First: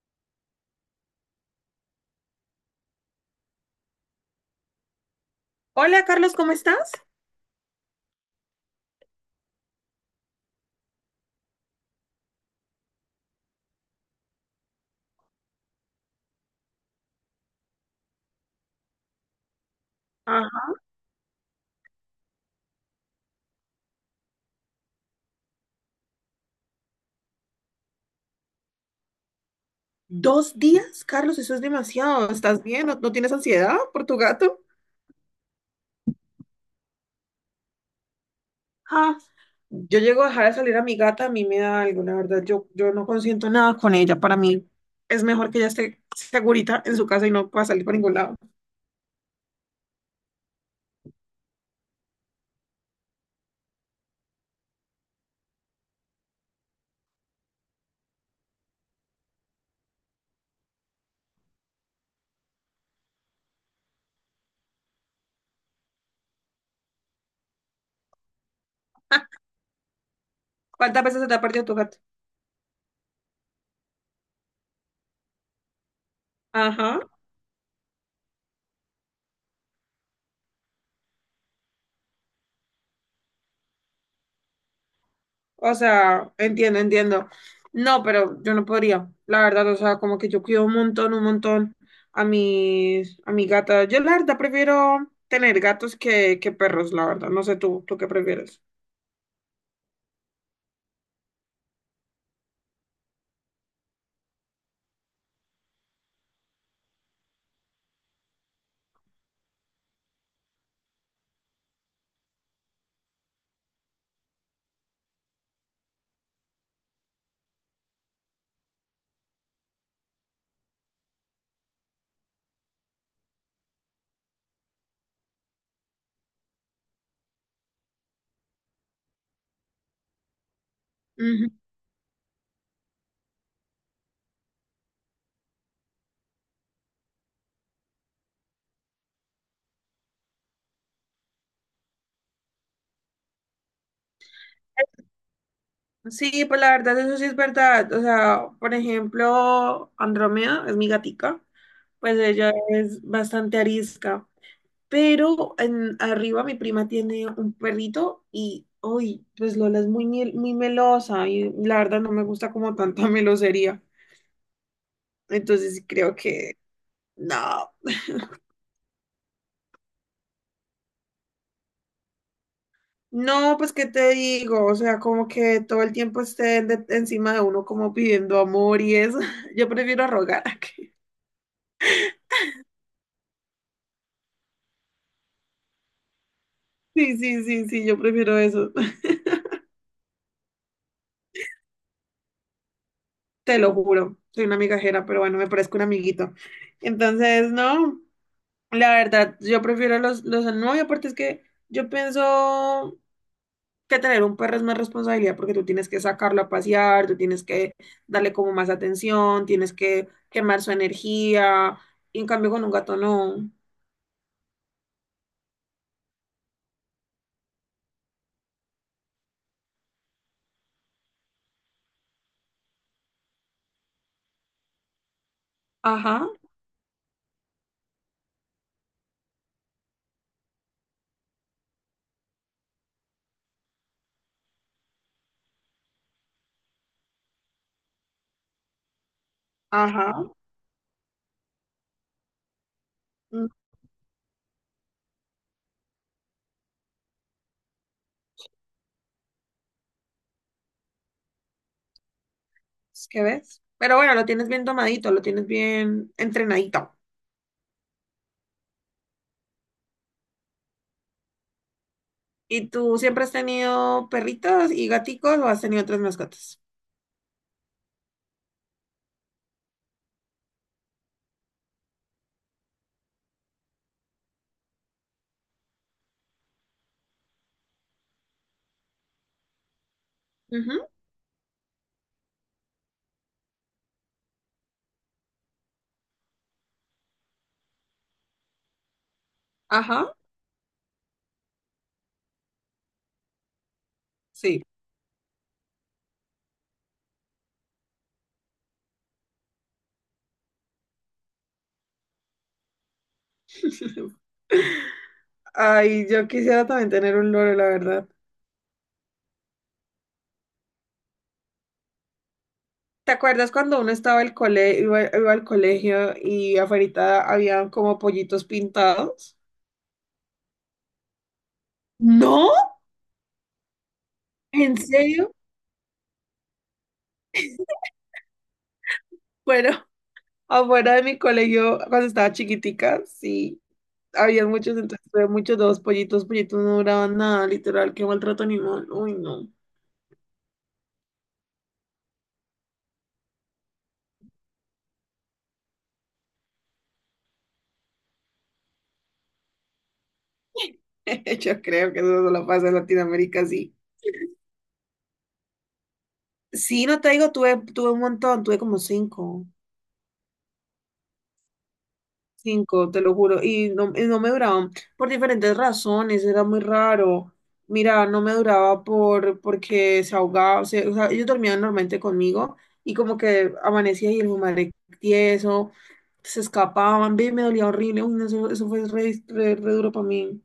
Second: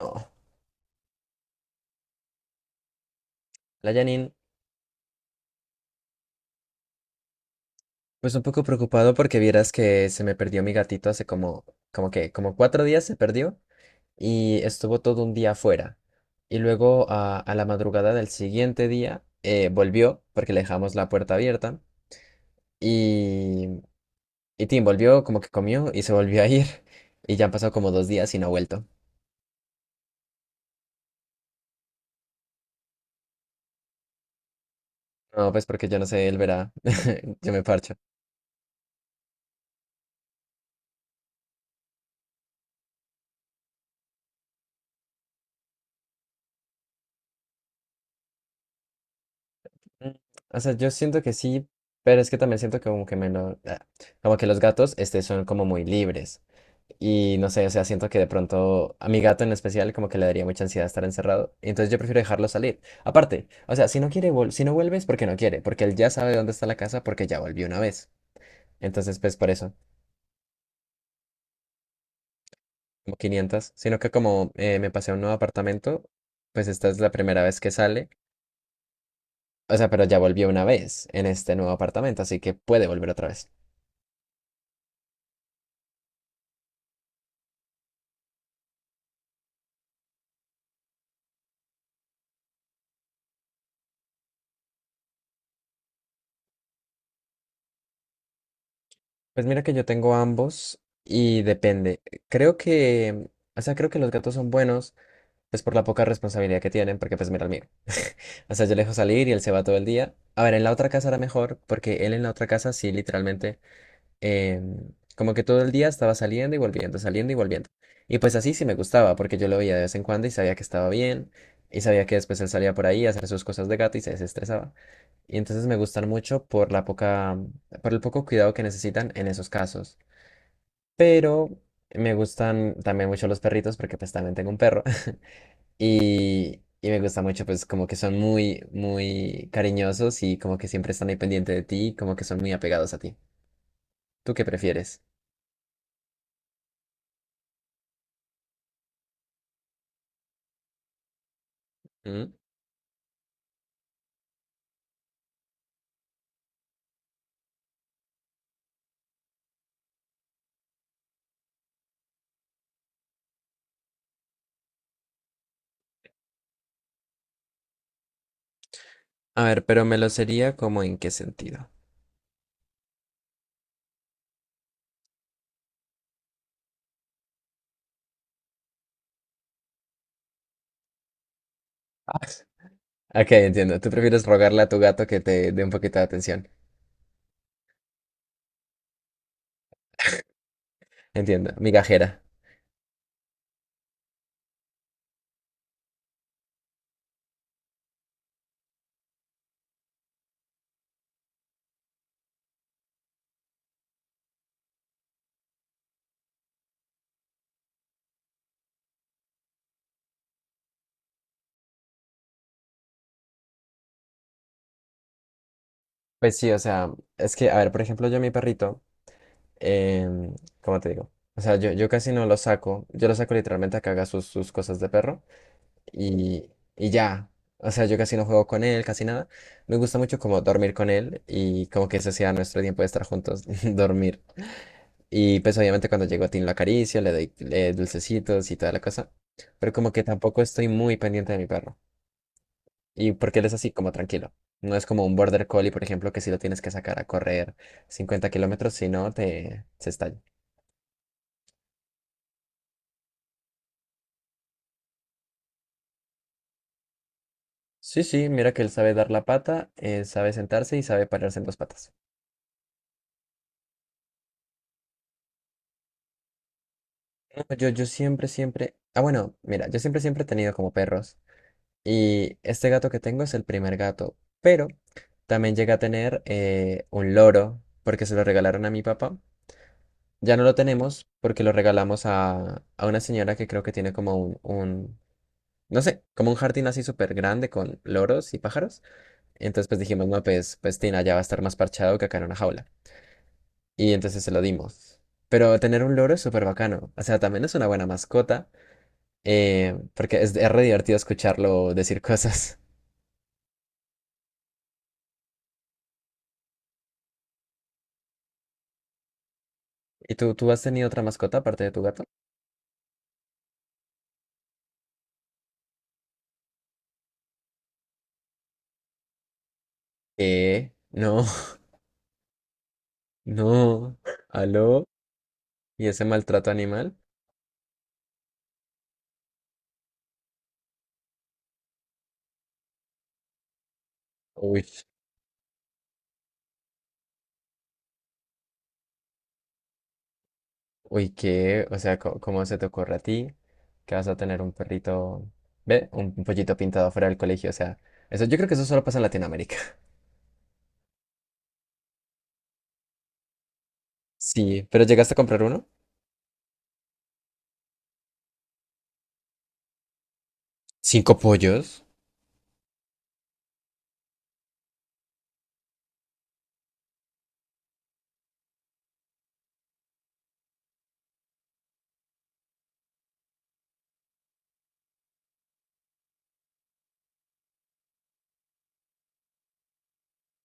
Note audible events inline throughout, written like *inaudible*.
No. Hola Janine, Hola Carlos, ¿cómo estás? pues un poco preocupado porque vieras que se me perdió mi gatito hace como, como que, como 4 días se perdió y estuvo todo un día afuera. Y luego a la madrugada del siguiente día volvió porque le Ajá. dejamos la puerta abierta y, y Tim volvió como que comió y se volvió a ir *laughs* y ya han pasado como 2 días y no ha vuelto. ¿Dos días? Carlos, eso es demasiado. ¿Estás bien? ¿No, no tienes ansiedad por tu gato? No, pues porque yo no sé, él verá, *laughs* yo me parcho. Ah, yo llego a dejar de salir a mi gata, a mí me da algo, la verdad, yo no consiento nada con ella, para mí es mejor que ella esté segurita en su casa y no pueda salir para ningún lado. Mm, o sea, yo siento que sí, pero es que también siento que como que me lo, ah, como que los gatos este, son como muy libres. Y no sé, o sea, siento que de pronto a mi gato en especial como que le daría mucha ansiedad estar encerrado. Entonces yo prefiero dejarlo salir. Aparte, o sea, si no quiere, si no vuelve es porque no quiere, porque él ya sabe dónde está la casa porque ya volvió una vez. Entonces, pues por eso, ¿Cuántas veces se te ha perdido tu gato? como 500. Sino que como me pasé a un nuevo apartamento, pues esta es Ajá. la primera vez que sale. O sea, pero ya volvió una vez en este nuevo apartamento, así que puede volver otra vez. O sea, entiendo, entiendo. No, pero yo no podría, la verdad, o sea, como que yo cuido un montón a mi gata. Yo la verdad prefiero tener gatos que perros, la verdad. No sé tú, ¿tú qué prefieres? Pues mira que yo tengo ambos y depende. Creo que, o sea, creo que los gatos son buenos, pues por la poca responsabilidad que tienen, porque pues mira el mío. *laughs* O sea, yo le dejo salir y él se va todo el día. A ver, en la otra casa era mejor, porque él en la otra casa sí, literalmente eh, como que todo el día estaba saliendo y volviendo, saliendo y volviendo. Y pues así sí me gustaba, porque yo lo veía de vez en cuando y sabía que estaba bien, y sabía que después él salía por ahí a hacer sus cosas de gato y se desestresaba. Y entonces me gustan mucho por la poca, por el poco cuidado que necesitan en esos casos. Pero Ujú. me gustan también mucho los perritos, porque pues también tengo un perro. *laughs* Y me gusta mucho, pues como que son muy, muy cariñosos y como que siempre están ahí pendiente de ti, como que son muy apegados a ti. ¿Tú qué prefieres? Sí, pues la verdad, eso sí es verdad. O sea, por ejemplo, Andrómeda es mi gatica, pues ella es bastante arisca. Pero arriba mi prima tiene un perrito y hoy, pues Lola es muy melosa y la verdad no me gusta como tanta *laughs* melosería. Entonces creo que no. A ver, pero me lo sería como en qué sentido. No, pues qué te digo, o sea, como que todo el tiempo encima de uno como pidiendo amor y eso. *laughs* Yo prefiero rogar. *laughs* Ah, ok, entiendo. Tú prefieres rogarle a tu gato que te dé un poquito de atención. Sí, sí, sí, sí, yo prefiero eso. *laughs* Entiendo. Migajera. Te lo juro, soy una migajera, pero bueno, me parezco un amiguito. Entonces, no. La verdad, yo prefiero los al nuevo y aparte es que yo pienso que tener un perro es más responsabilidad porque tú tienes que sacarlo a pasear, tú tienes que darle como más atención, tienes que quemar su energía, y en cambio con un gato no. Pues sí, o sea, es que, a ver, por ejemplo, yo a mi perrito, em, ¿cómo te digo? O sea, yo casi no lo saco. Yo lo saco literalmente a que haga sus, sus cosas de perro Ajá, y, y ya. O sea, yo casi no juego con él, casi nada. Me gusta mucho como dormir con él y como que ese sea nuestro tiempo de estar juntos, *laughs* dormir. Y pues obviamente cuando llego a Tim lo acaricio, le doy dulcecitos y toda la cosa. Pero como que ajá, tampoco estoy muy pendiente de mi perro. Y porque él mm, es así, como tranquilo. No es como un border collie, por ejemplo, que si lo tienes que sacar a correr 50 kilómetros, si no, te se estalla. ¿es ves? Pero bueno, lo tienes bien tomadito, lo tienes bien entrenadito. Sí, sí, mira que él sabe dar la pata, sabe sentarse y sabe pararse en dos patas. ¿Y tú siempre has tenido perritos y gaticos o has tenido otras mascotas? No, yo siempre, siempre. Ah, bueno, mira, yo siempre, siempre he tenido como perros. Y este gato que tengo es el primer gato, pero también llegué a tener un loro porque se lo regalaron a mi papá. Ya no lo Ujú, tenemos porque lo regalamos a una señora que creo que tiene como un, no sé, como un jardín así súper grande con loros y pájaros. Entonces pues dijimos, ajá, no, pues, pues Tina ya va a estar más parchado que acá en una jaula. Y entonces se lo sí. dimos. Pero tener un loro es súper bacano. O sea, también es una buena mascota porque es re divertido escucharlo decir *laughs* cosas. *laughs* Ay, yo quisiera también tener un loro, la verdad. ¿Y tú has tenido otra mascota aparte de tu gato? ¿Te acuerdas cuando uno estaba al cole, iba al colegio y afuera había como pollitos pintados? No, ¿No? *laughs* no. ¿En ¿Aló? serio? ¿Y ese maltrato animal? Bueno, *laughs* afuera de mi colegio, cuando estaba chiquitica, sí, había Uy, muchos, entonces había muchos dos pollitos, pollitos no duraban nada, literal, qué maltrato animal. Uy, no. uy, ¿qué? O sea, ¿cómo, se te ocurre a ti que vas a tener un perrito, ve, un pollito pintado fuera del colegio? O sea, eso, yo creo que eso solo pasa en Latinoamérica. *laughs* *laughs* Yo creo que eso solo pasa en Latinoamérica, sí. Sí, ¿pero llegaste a comprar uno? Sí, no te digo, tuve un montón, tuve como cinco. ¿Cinco pollos? Cinco, te lo juro, y no me duraban por diferentes razones, era muy raro. Mira, no me duraba porque se ahogaba, o sea, ellos dormían normalmente conmigo y como que amanecía y el hijo de madre tieso, se escapaban, ve, me dolía horrible, uy, no, eso fue re duro para mí.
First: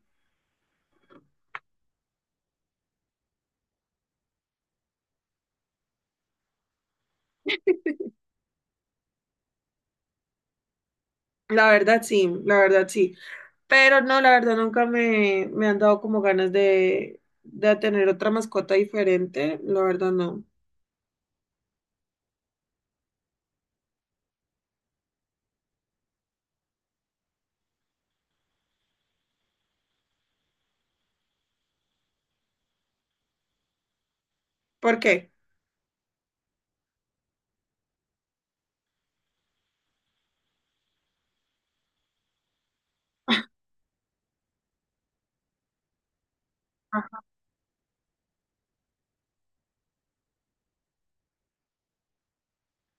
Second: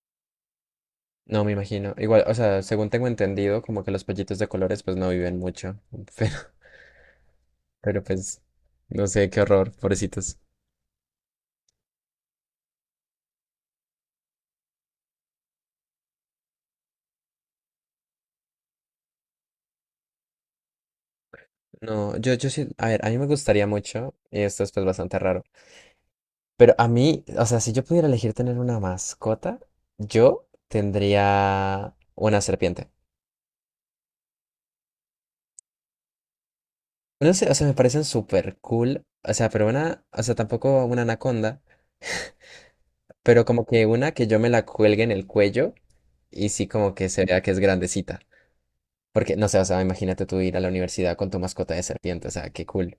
No, me imagino. Igual, o sea, según tengo entendido, como que los pollitos de colores pues no viven mucho. *laughs* Pero, pero pues, no sé, qué horror, pobrecitos. La verdad sí, pero no, la verdad nunca me han dado como ganas de tener otra mascota diferente, la verdad no. No, yo sí, a ver, a mí me gustaría mucho, y esto es pues bastante raro, pero a mí, o sea, si yo pudiera elegir tener una mascota, yo tendría una serpiente. ¿Por qué? No sé, o sea, me parecen súper cool, o sea, pero una, o sea, tampoco una anaconda, pero como que una que yo me la cuelgue en el cuello y sí como que se vea que es grandecita. Porque, no sé, o sea, imagínate tú ir a la universidad con tu mascota de serpiente, o sea, qué cool,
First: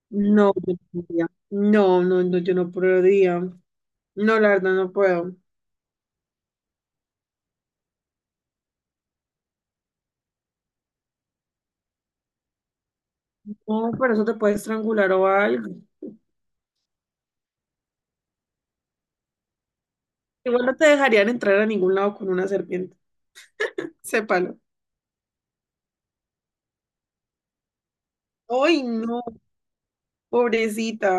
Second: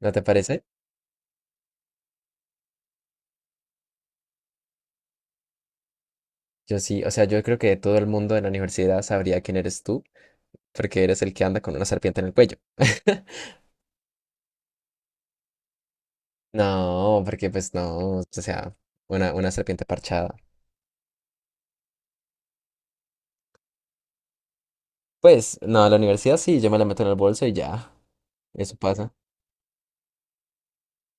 ¿no te No, parece? yo no podría. No, no, no, yo no podría. No, la verdad no puedo. Yo sí, o sea, yo creo que todo el mundo en la universidad sabría quién eres tú porque eres el que anda con una serpiente en el cuello. *laughs* No, por eso te puedes estrangular o algo. No, porque pues no, o sea, una serpiente parchada. Igual no te dejarían entrar a ningún lado con una serpiente. *laughs* Sépalo. Pues no, a la universidad sí, yo me la meto en el bolso y ya, eso Ay, pasa. no, pobrecita.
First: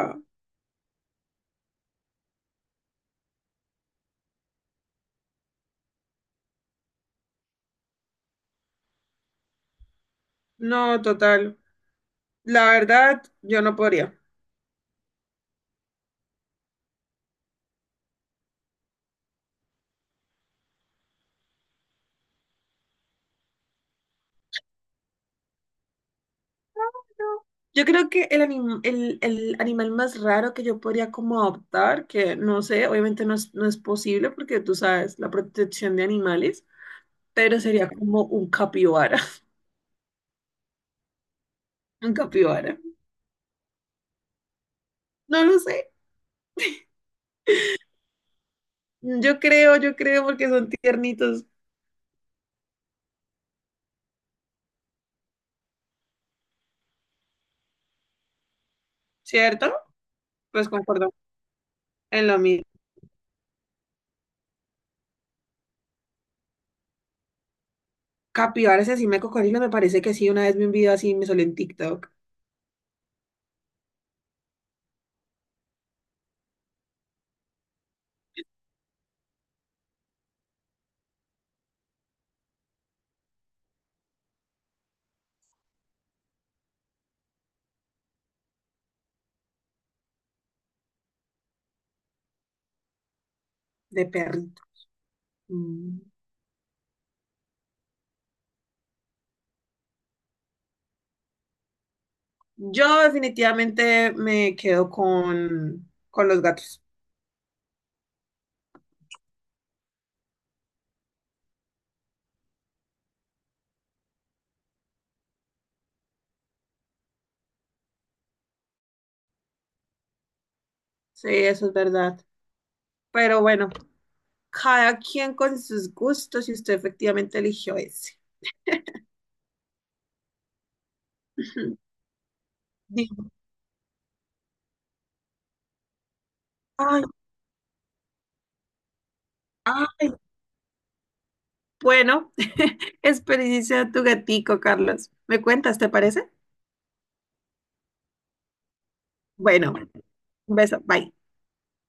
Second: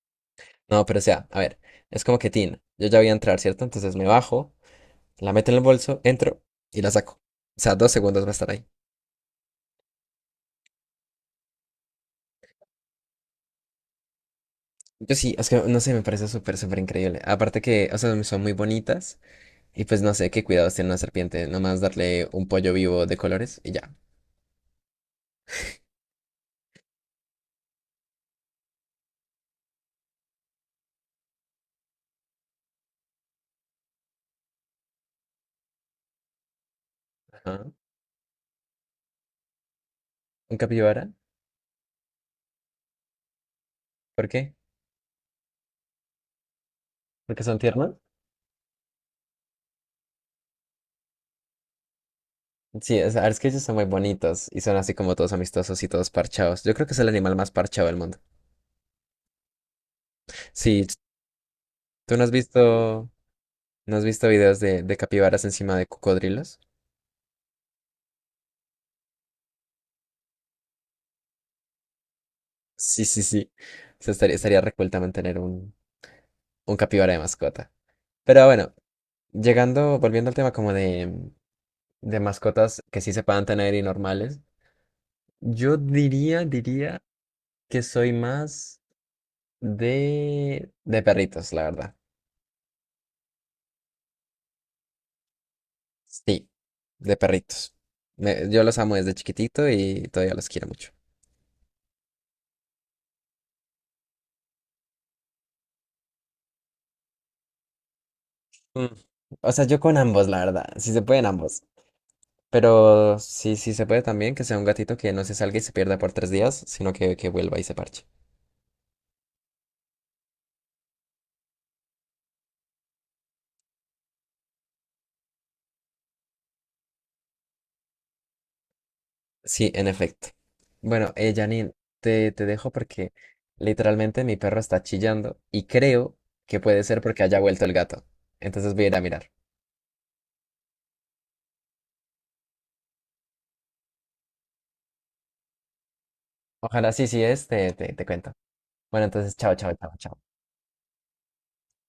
No, pero o sea, a ver, es como que Tin, yo ya voy a entrar, ¿cierto? Entonces me bajo, la meto en el bolso, entro y la saco. O sea, dos segundos va a estar ahí. No, total. La verdad, yo no podría. Yo sí, es que no sé, me parece súper, súper increíble. Aparte que, o sea, son muy bonitas y pues no sé qué cuidados tiene una serpiente, nomás darle un pollo vivo de colores y ya. Yo creo que el animal más raro que yo podría como adoptar, que no sé, obviamente no es posible porque tú sabes la protección de animales, pero Ajá. sería como un capibara. *laughs* ¿Un capibara? Un capibara. ¿Por qué? No lo sé. Porque son tiernos. Yo creo porque son tiernitos, Sí, es que ellos son muy bonitos y son así como todos amistosos y todos parchados. Yo creo que es el animal más parchado del mundo. ¿cierto? Pues Sí, concuerdo ¿tú no en has lo mismo. visto, no has visto videos de capibaras encima de cocodrilos? Capibaras así me cocodrilos, me parece que sí. Una vez vi un video así me salió en TikTok Sí, sí, sí. O sea, estaría, estaría reculta mantener un capibara de mascota. Pero bueno, llegando, volviendo al tema como de mascotas que sí se puedan tener y normales, yo diría, diría que soy más de perritos, la verdad. de perrito. Mm. Sí, de perritos. Me- yo los amo desde chiquitito y todavía los quiero mucho. Yo definitivamente me quedo con los gatos. Mm. O sea, yo con ambos, la verdad. Si se pueden ambos. Pero sí, sí se puede también que sea un gatito que no se salga y se pierda por 3 días, sino que vuelva y se parche. Sí, eso es verdad. Pero bueno, cada quien con sus gustos y usted efectivamente eligió ese. Sí, en efecto. Bueno, *laughs* Janine, Ujú. te dejo porque Digo, literalmente mi perro está chillando y creo que puede ser ay, porque haya vuelto el gato. Entonces voy a ir a mirar. ay, bueno, *laughs* experiencia tu gatico, Carlos. ¿Me cuentas, te parece? Ojalá sí, sí es, te cuento. Bueno, entonces, chao, chao, Bueno. chao, chao. Un beso, bye.